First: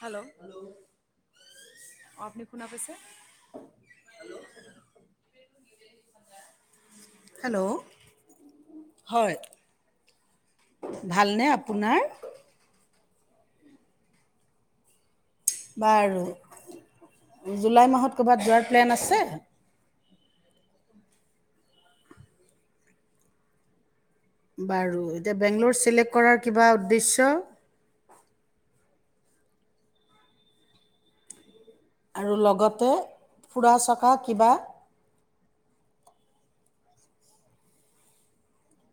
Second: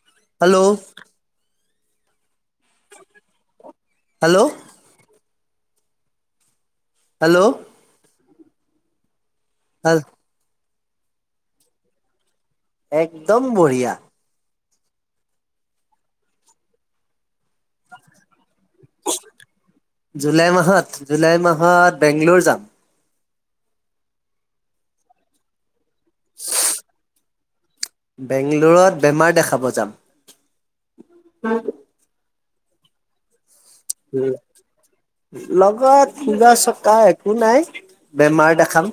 Hello, অ ' আপুনি? কোনে কৈছে? হেল্ল' [inaudible] হেল্ল', হয়। হয়। ভালনে আপোনাৰ? একদম বঢ়িয়া। বাৰু। জুলাই মাহত ক'ৰবাত যোৱাৰ প্লেন আছে? জুলাই মাহত জুলাই মাহত বেংগলোৰ যাম। বাৰু এতিয়া বেংগলৰ চিলেক্ট কৰাৰ কিবা উদ্দেশ্য বেংগলোৰত বেমাৰ দেখাব যাম। উম, আৰু লগতে ফুৰা চকা কিবা? লগত ফুৰা চকা একো নাই, বেমাৰ দেখাম।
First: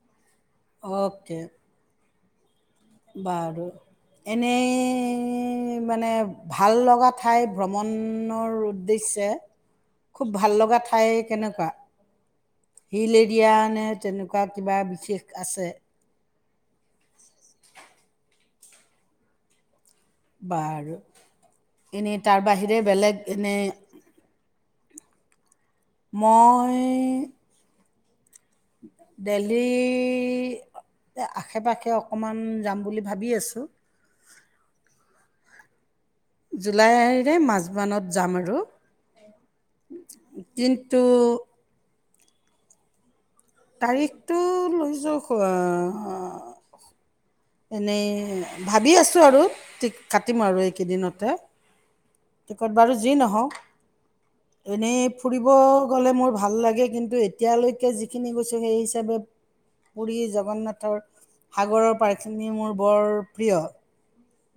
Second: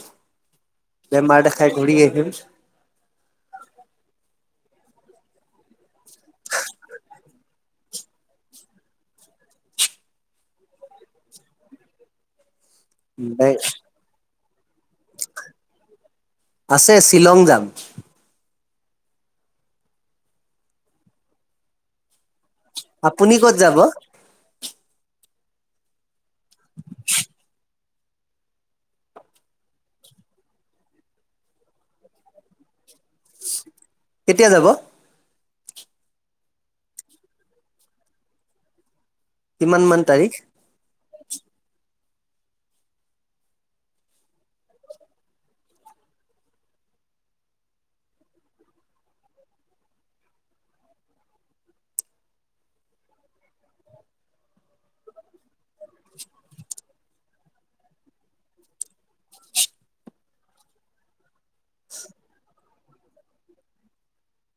অ'কে বেমাৰ দেখাই ঘূৰি আহিম। উ, বাৰু এনেই মানে ভাল লগা ঠাই ভ্ৰমণৰ উদ্দেশ্যে খুব ভাল লগা ঠাই কেনেকুৱা? হিল এৰিয়া নে তেনেকুৱা। থকা কিবা বিশেষ আছে? আছে শ্বিলং যাম। বাৰু এনেই তাৰ বাহিৰে বেলেগ আপুনি ক'ত এনেই যাব মই। দিল্লী আশে -পাশে অকণমান যাম বুলি ভাবি আছোঁ। কেতিয়া যাব? জুলাইৰে মাজমানত নত যাম আৰু। কিমান মান তাৰিখ? তাৰিখ তোৰ? তাৰিখটো লৈ যোৱা এনেই ভাবি আছো আৰু কাটিম আৰু এইকেইদিনতে, টিকট বাৰু যি নহওঁ এনেই ফুৰিব গ'লে মোৰ ভাল লাগে কিন্তু এতিয়ালৈকে যিখিনি গৈছো সেই হিচাপে পুৰি জগন্নাথৰ সাগৰৰ পাৰ্ক খিনি মোৰ বৰ প্ৰিয়।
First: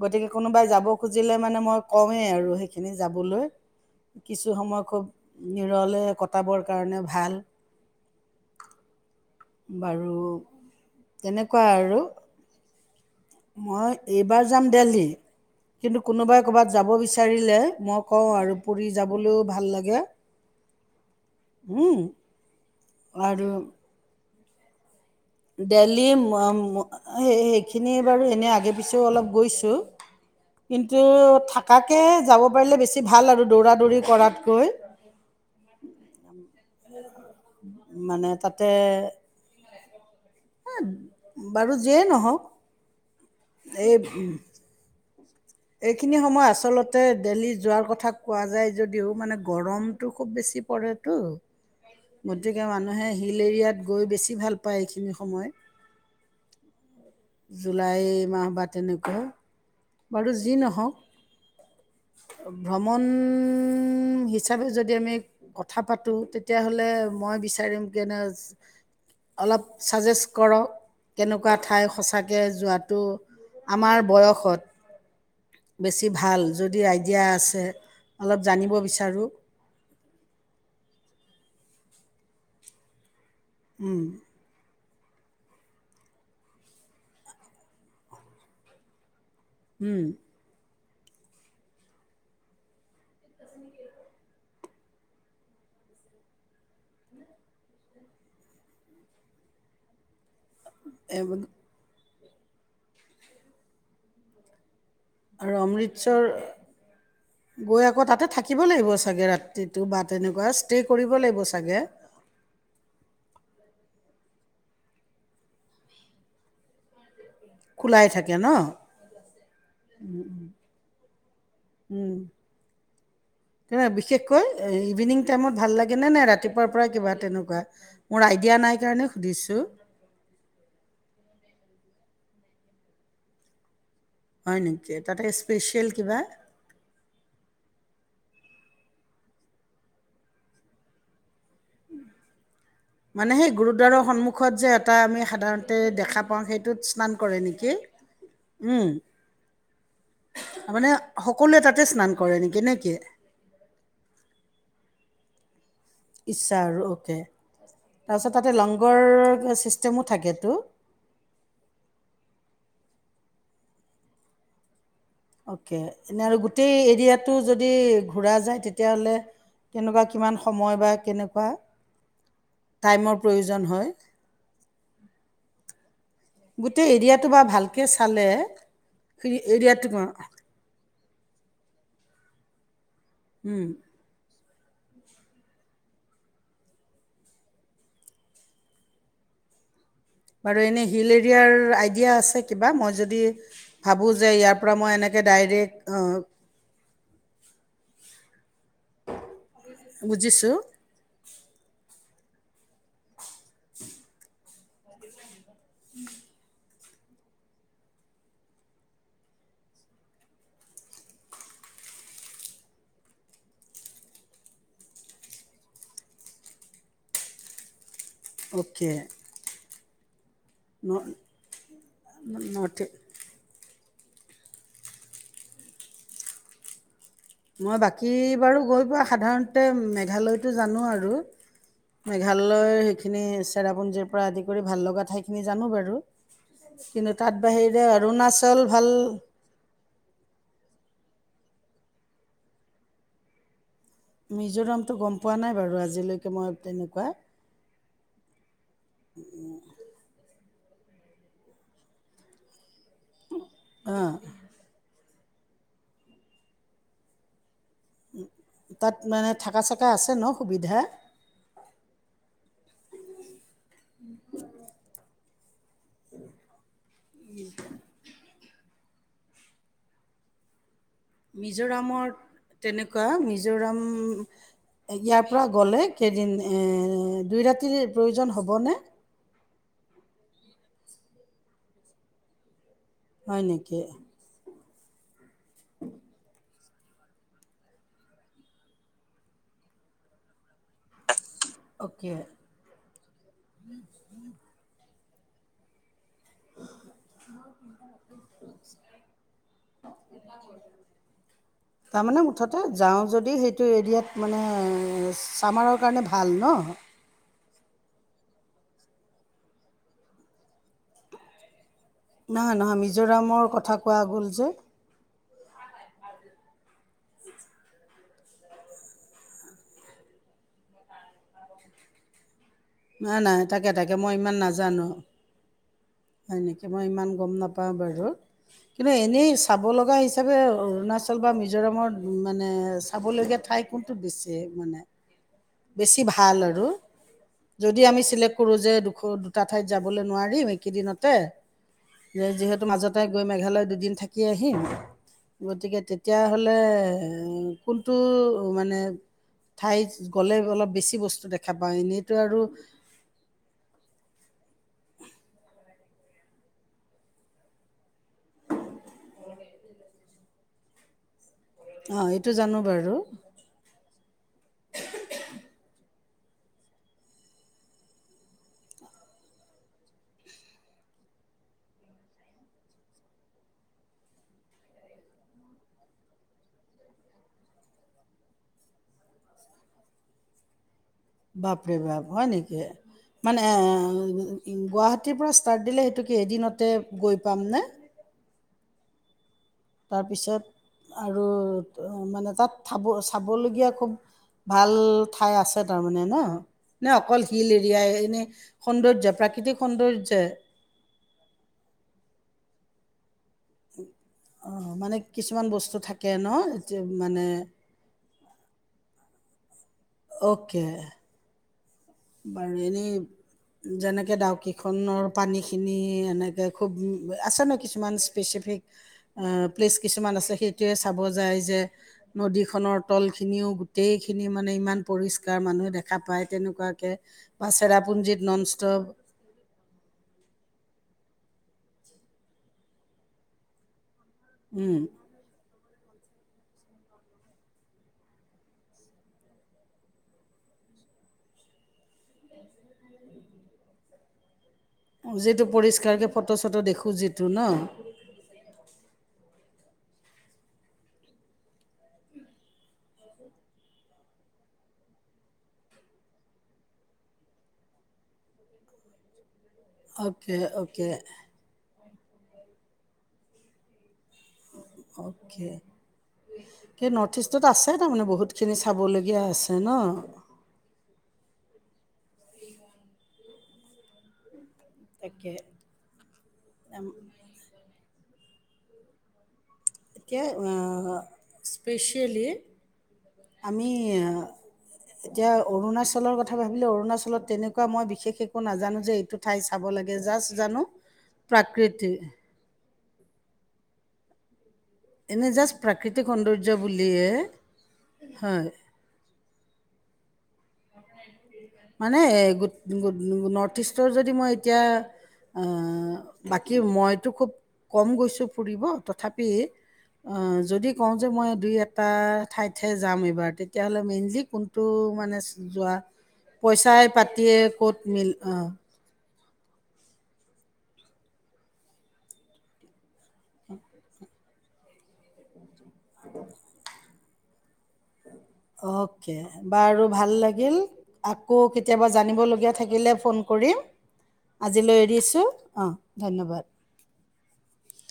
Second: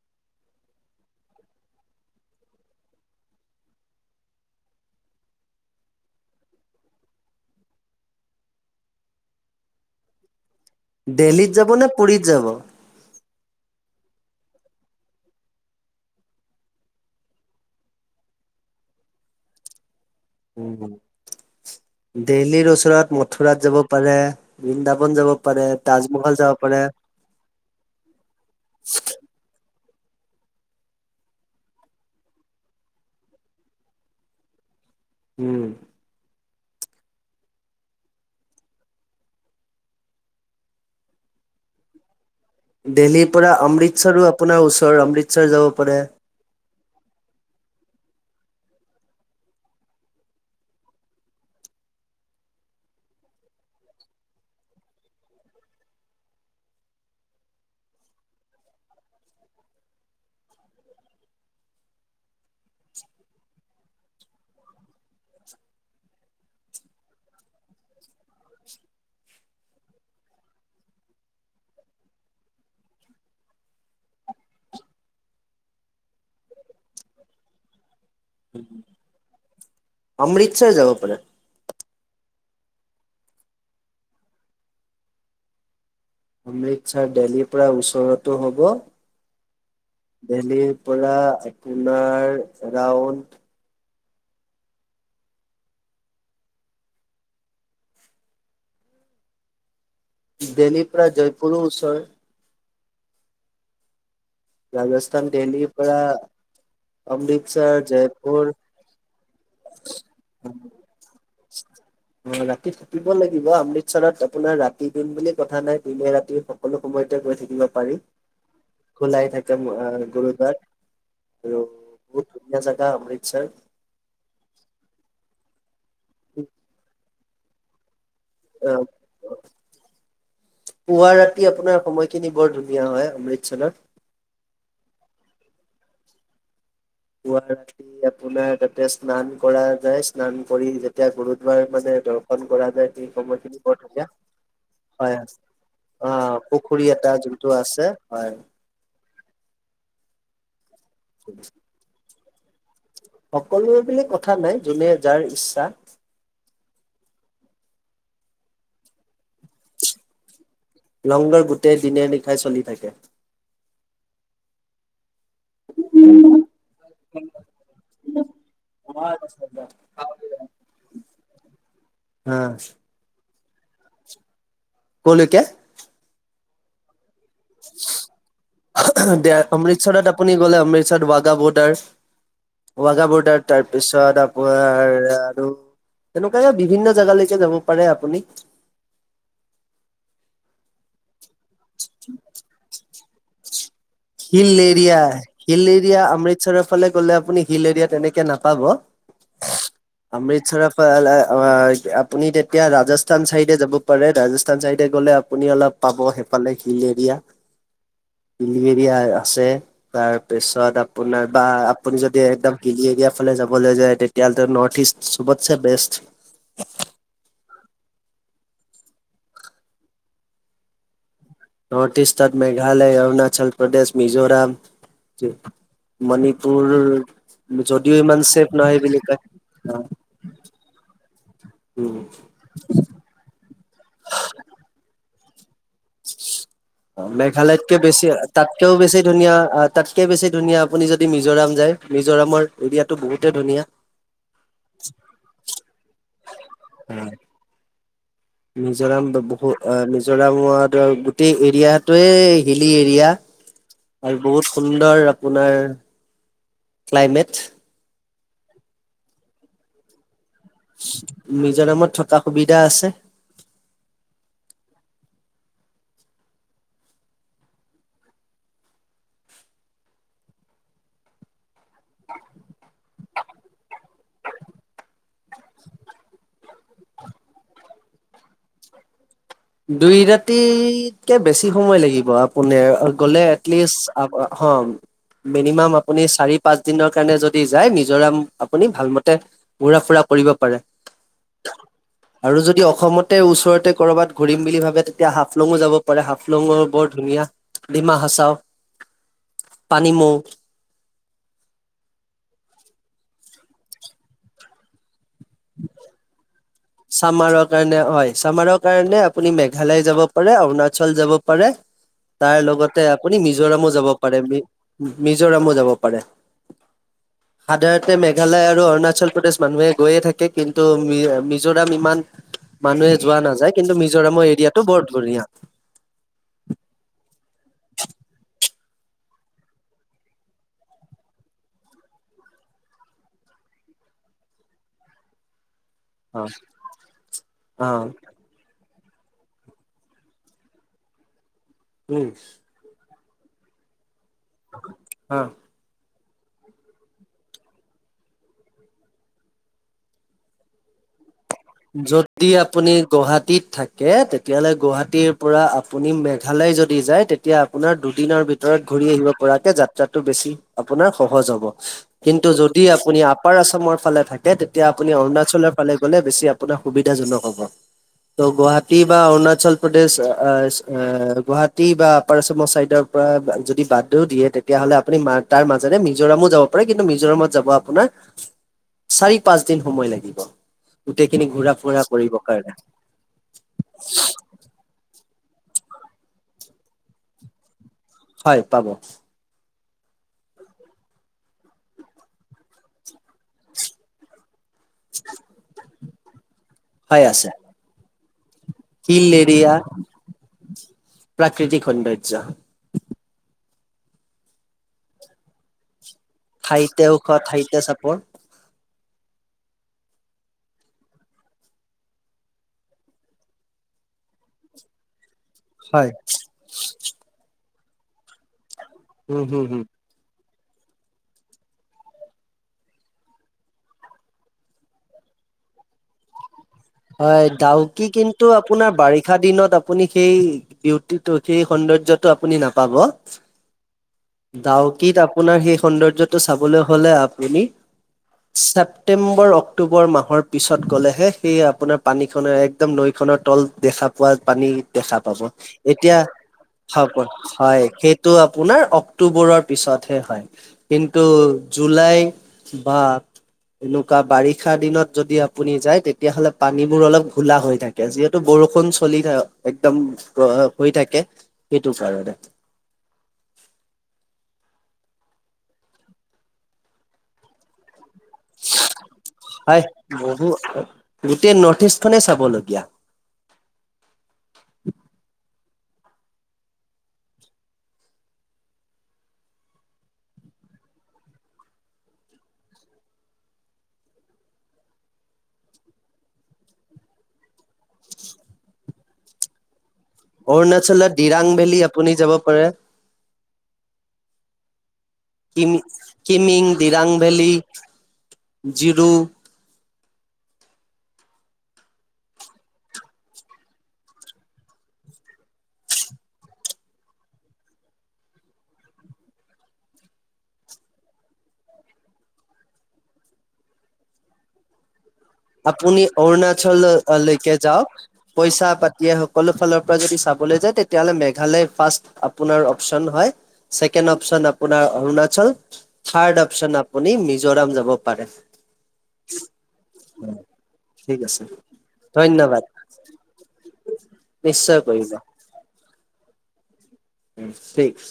গতিকে কোনোবাই যাব খুজিলে মানে মই কওঁৱেই আৰু সেইখিনি যাবলৈ কিছু সময় খুব নিৰলে কটাবৰ কাৰণে ভাল বাৰু দেল্লীত তেনেকুৱা যাব নে আৰু পুৰীত যাব মই এইবাৰ যাম দেলহি কিন্তু কোনোবাই ক'ৰবাত যাব বিচাৰিলে মই কওঁ আৰু পুৰি যাবলৈও ভাল লাগে দিল্লী ওচ মচৰাত মথুৰাত যাব পাৰে বিন্দাবন দিল্লীৰ সেইখিনি বাৰু এনে আগে পিছেও অলপ গৈছো কিন্তু থকাকে যাব পাৰিলে বেছি ভাল আৰু দৌৰা দৌৰি কৰাতকৈ উম মানে তাতে এ বাৰু যিয়ে নহওক দেল্লীহিৰ পৰা এই অমৃতসৰো আপোনাৰ ওচৰৰ অমৃতৰ এইখিনি সময় আচলতে দেল্হি যোৱাৰ কথা দেলহি কথা কোৱা যায় যদিও গৰমতো বেছি পৰে তো গতিকে মানুহে হিল এৰিয়াত গৈ বেছি ভাল পায় এইখিনি সময়ত জুলাই মাহ বা তেনেকুৱা বাৰু যি নহওক ভ্ৰমণ হিচাপে যদি আমি কথা পাতোঁ তেতিয়াহ'লে মই বিচাৰিম কেনে অলপ ছাজেষ্ট কৰক কেনেকুৱা ঠাই সঁচাকৈ যোৱাটো আমাৰ বয়সত বেছি ভাল যদি আইডিয়া আছে অলপ জানিব বিচাৰোঁ অমৃতসৰ যাব পাৰে উম অমৃতসৰ দেহল্লীৰ পৰা ওচৰতো হ'ব। উম, দেলহি পৰা আপোনাৰ এৰাউণ্ড দিল্লীৰ পৰা এ- জয়পুৰৰ ওচৰ ৰাজস্থান আৰু দেলহিৰ পৰা অমৃতসৰ অমৃতসৰ গৈ আকৌ তাতে জয়পুৰ থাকিব লাগিব চাগে ৰাতিটো বা তেনেকুৱা ষ্টে' কৰিব লাগিব চাগে অ ৰাতি থাকিব লাগিব আমি চৰত আপোনাৰ ৰাতি দিন বুলি কথা নাই দিনে ৰাতি সকলো সময়ত গৈ থাকিব পাৰি খোলাই থাকে ন খোলাই থাকে গুৰু্বাৰ আৰু উম, বহুত ধুনীয়া জেগা অমৃতসৰ। তেনে খালে নাই ৰাতিপুৱাৰ পৰা কিবা তেৰেনট। নাই। অ কাৰণে সুধিছোঁ পুৱা ৰাতি আপোনাৰ সময়। খিনি বৰ ধুনীয়া হয় অমৃতসৰত। হয় নেকি তাতে স্পেচিয়েল কিবা পুৱা ৰাতি আপোনাৰ তাতে স্নান কৰা যায় স্নান কৰি যেতিয়া গুৰু দুৱাৰ মানে দৰ্শন। কৰা যায় মানে সেই সময়খিনি বৰ গুৰুদ্বাৰৰ ধুনীয়া সন্মুখত যে এটা হয় আমি সাধাৰণতে অ দেখা পাওঁ পুখুৰী সেইটোত এটা স্নান কৰে যোনটো নেকি? আছে হয় তাৰমানে সকলোৱে তাতে স্নান কৰে। কৰে নেকি নে কি। সকলো বিলাক কথা নাই যোনে যাৰ ইচ্ছা। ইচ্ছা আৰু অ'কে তাৰপিছত তাতে লংগৰ। ছিষ্টেমো থাকেতো লংগৰ গোটেই দিনে নিশাই চলি থাকে। অকে এনে আৰু গোটেই এৰিয়াটো যদি। ঘূৰা যায় তেতিয়াহ'লে কেনেকুৱা কিমান সময় বা কেনেকুৱা হা টাইমৰ। প্ৰয়োজন হয়। ক'লকে। গোটেই এৰিয়াত। দে ফিৰি- এৰিয়াটো অমৃতসৰত আপুনি গ'লে অমৃতসৰত ব। গগা বৰ্ডাৰ। ৱাগ বৰ্ডাৰ উম তাৰপিছত। আৰু এনেকুৱাই বিভিন্ন জেগালৈকে যাব পাৰে আপুনি। মাৰু এনে হিলে। য় আইডিয়া আছে কিবা মই যদি ভাবোঁ যে হিল ইয়াৰ পৰা মই এৰিয়া এনেকৈ হিল ডাইৰেক্ট। এৰিয়া কে পাব বুজিছোঁ অমৃতসৰ। আপুনি তেতিয়া ৰাজস্থান চাইডে যাব পাৰে ৰাজস্থান চাইডে গ'লে। আপুনি অলপ পাব। হিল এৰিয়া হিল এৰিয়া আছে তাৰপিছত আপোনাৰ বা আপুনি যদি একদম হিলী এৰিয়া ফালে যাবলৈ যায় তেতিয়াহলে নৰ্থ ইষ্ট চবতছে বেষ্ট। অ'কে না। নৰ্থ ইষ্ট তাত মেঘালয় অৰুণাচল। উ্ত প্ৰদেশ মিজোৰাম মণিপুৰ। মই যদিও বাকী ইমান ছেফ বাৰু নহয় গৈ বুলি পোৱা কয়। সাধাৰণতে মেঘালয়টো জানো আৰু উম, মেঘালয় সেইখিনি চেৰাপুঞ্জীৰ পৰা আদি কৰি ভাল লগা থ। তাত মেঘালয়তকে বাহিৰে বেছি অৰুণাচল তাতকেও ভাল বেছি ধুনীয়া আহ তাতকে বেছি ধুনীয়া। আপুনি যদি মিজোৰাম যায়, মিজোৰামৰ এৰিয়াতটো বহুতে ধুনীয়া। মিজোৰামটো গম পোৱা নাই বাৰু আজিলৈকে মই তেনেকুৱা। মিজোৰাম বহুত মিজোৰামত গোটেই এৰিয়াটয়ে হ এৰিয়া অঁ আৰু বহুত সুন্দৰ। আপোনাৰ ক্লাইমেট। উ তাত মানে থাককা চকা আছে ন? সুবিধা নিজৰ নামত থকা সুবিধা আছে। উ [unintelligible] মিজোৰামত তেনেকুৱা মিজোৰাম ইয়াৰ পৰা গ'লে কেইদিন দুই ৰাতিৰ প্ৰয়োজন হ'বনে? দুই ৰাতিতকে বেছি সময় লাগিব আপোনাৰ। গ'লে হয় নেকি এটলিষ্ট। মিনিমাম আপুনি চাৰি পাঁচ দিনৰ কাৰণে যদি যায়, নিজৰাম আপুনি ভাল মতে ঘুৰা ফুৰা কৰিব পাৰে। অ'কে আৰু যদি অসমতে ওচৰতে কৰবাত। ভাবে তেতিয়া হাফলঙো যাব। হাফলঙৰ বৰ ধুনীয়া ডিমা হাচাও পানী মৌ। এইটো এৰিয়াত মানে। চামাৰৰ কাৰণে ভাল ন? ছামাৰৰ কাৰণে হয়, ছামাৰৰ কাৰণ আপুনি মেঘালয় যাব পাৰে অৰুণাচল যাব পাৰে। তাৰ নহয় নহয় লগতে আপুনি মিজোৰামৰ মিজোৰামো কথা যাব কোৱা পাৰে গ'ল মি। যে মিজোৰাম যাব পাৰে, সাধাৰতে মেঘালয় আৰু অৰুণাচল প্ৰদেশ মানুহে গৈয়ে থাকে কিন্তু। মিজোৰাম ইমান। মানুহে যোৱা নাই নাই নাযায় তাকে কিন্তু তাকে মই মিজোৰামৰ ইমান এৰিয়াটো বৰ নাজানো, ধুনীয়া সনেকে মই ইমান গম নাপাও। হয় বাৰু কিন্তু এনেই চাব লগা হিচাপে অৰুণাচল বা মিজোৰামত মানে চাবলগীয়া ঠাই কোনটো বেছি মানে। বেছি অ ভাল আৰু যদি আমি চিলেক্ট কৰো যে। দুটা ঠাইত যাবলৈ নোৱাৰিম, একেইদিনতে। উম যিহেতু মাজত। তাই গৈ মেঘালয় দুদিন থাকে, থাকি আহিম অ গতিকে তে। তেতিয়াহ'লে কোনটো মানে ঠাই। গ'লে অলপ বেছি বস্তু দেখেব। যদি আপুনি গুৱাহাটীত থাকে তেতিয়াহলে গুৱাহাটীত। ৰাতিপৰা আপুনি মেঘালয় যদি যায় তেতিয়া আপোনাৰ দুদিনৰ ভিতৰত ঘূৰি আহিব পৰাকে যাত্ৰাটো বেছি আপোনাৰ সহজ হ'ব। অঁ কিন্তু এইটো জানো যদি বাৰু আপুনি আপাৰ আছৰ ফালে থাকে, তেতিয়া আপুনি অৰুণাচলৰ ফালে গ'লে। বেছি আপুনি আপোনাৰ সুবিধাজনক হ'ব ত' গুৱাহাটী বা অৰুণাচল প্ৰদেশ গুৱাহাটী বা আাৰচমৰ চাইডৰ পৰা যদি বাদও দিয়ে তেতিয়াাহ'লে আপুনি তাৰ মাজেৰে মিজোৰামো যাব পাৰে কিন্তু মিজোৰামত যাব আপোনাৰ চাৰি পাঁচ দিন সময় লাগিব গোটেইখিনি ঘূৰা বাপৰে ফুৰা বাপ কৰিবৰ হয় কাৰণে নেকি মানে গুৱাহাটী ৰাতিপা ষ্টাৰ্ট দিলে সেইটোকে এদিনতে গৈ পামনে হয় পাব তাৰপিছত আৰু মানে তাত থাব চাবলগীয়া খুব ভাল ঠাই আছে তাৰ মানে ন ন হয় অকল আছে হিল এৰিয়াাই এনে উ হিল এৰিয়া প্ৰাকৃতিক সৌন্দৰ্য মানে কিছু মান বস্তু থ ঠাইতে ওখ ঠাইতে চাপোন অ'কে বাৰু এনেই যেনেকে ডাউকেইখনৰ পানীখিনি হয় এনেকে খুব আছে নক কিছুমান স্পেচিফিক উম অ হম হম প্লেছ কিছুমান আছে সেই তেতিয়ে চাব যায় যে নদীখনৰ তল খিনিও গোটেই খিনি মানে ইমান পৰিষ্কাৰ মানুহে দেখা পায় তেনেকুৱা হয় ডাউক কিন্তু আপোনাৰ বাৰিষা দিনত আপুনি সেই ডউটি ত সেই সৌন্দৰ্যটো আপুনি নাপাব। উম, ডাউকত আপোনাৰ সেইষ সৌন্দৰ্যতটো চাবলৈ হ'লে আপুনি ছেপ্তেম্বৰ অক্টোবৰ মাহৰ পিছত গ'লেহে সেই আপোনাৰ পানীখনৰ একদম নৈখনৰ তল দেখা পোৱা পানী দেখা পাব যিটো এতিয়া পৰিষ্কাৰকে ফটো চটো দেখোঁ যিটো ন হয় সেইটো আপোনাৰ অক্টোবৰৰ পিছতহে হয় কিন্তু জুলাই বা এনেকুৱা বাৰিষা দিনত যদি আপুনি যায় তেতিয়াহ'লে পানীবোৰ অলপ ঘোলা হৈ থাকে যিহেতু বৰষুণ চলি থ একদম অ'কে হৈ অ'কে থাকে সেইটো কাৰণে [inaudible] অ'কে কি নৰ্থ ইষ্টত আছে তাৰমানে বহুতখিনি চাবলগীয়া আছে হয় ন বহু গোটেই নৰ্থ ইষ্ট খনে চাবলগীয়া। তাকে এতিয়া স্পেচিয়েলি আমি এতিয়া অৰুণাচলৰ কথা ভাবিলে অৰুণাচলত তেনেকুৱা মই বিশেষ একো নাজানো যে এইটো ঠাই চাব লাগে জাষ্ট জানো অৰুণাচলত ডিৰাং ভেলি আপুনি প্ৰাকৃতিক যাব পাৰে এনে কি জাষ্ট প্ৰাকৃতিক কিমিং সৌন্দৰ্য দৰাং বুলিয়ে ভেলি হয় জিৰো মানে নৰ্থ ইষ্টৰ যদি মই এতিয়া বাকী মইতো খুব কম গৈছো ফুৰিব তথাপি যদি কওঁ যে মই দুই এটা ঠাইতহে যাম এইবাৰ তেতিয়াহলে মেইনলি কোনটো মানে যোৱা আপুনি অৰুণাচল পইচাই ললৈকে পাতিয়ে ক'ত যাওক মিল অঁ পইচা পাতিয়ে হওক সকলো ফালৰ পৰা যদি চাবলৈ যায় তেতিয়াহ'লে মেঘালয় ফাৰ্ষ্ট আপোনাৰ অপচন হয় ছেকেণ্ড অপচন আপোনাৰ অৰুণাচল থাৰ্ড অপশন আপুনি ম জোৰাম যাব পাৰে অকে বাৰু ভাল লাগিল ঠিক আছে আকৌ কেতিয়াবা ধন্যবাদ জানিবলগীয়া থাকিলে ফোন কৰিম নিশ্চয় আজিলৈ কৰিব এৰিছোঁ অঁ ধন্যবাদ ছিক্স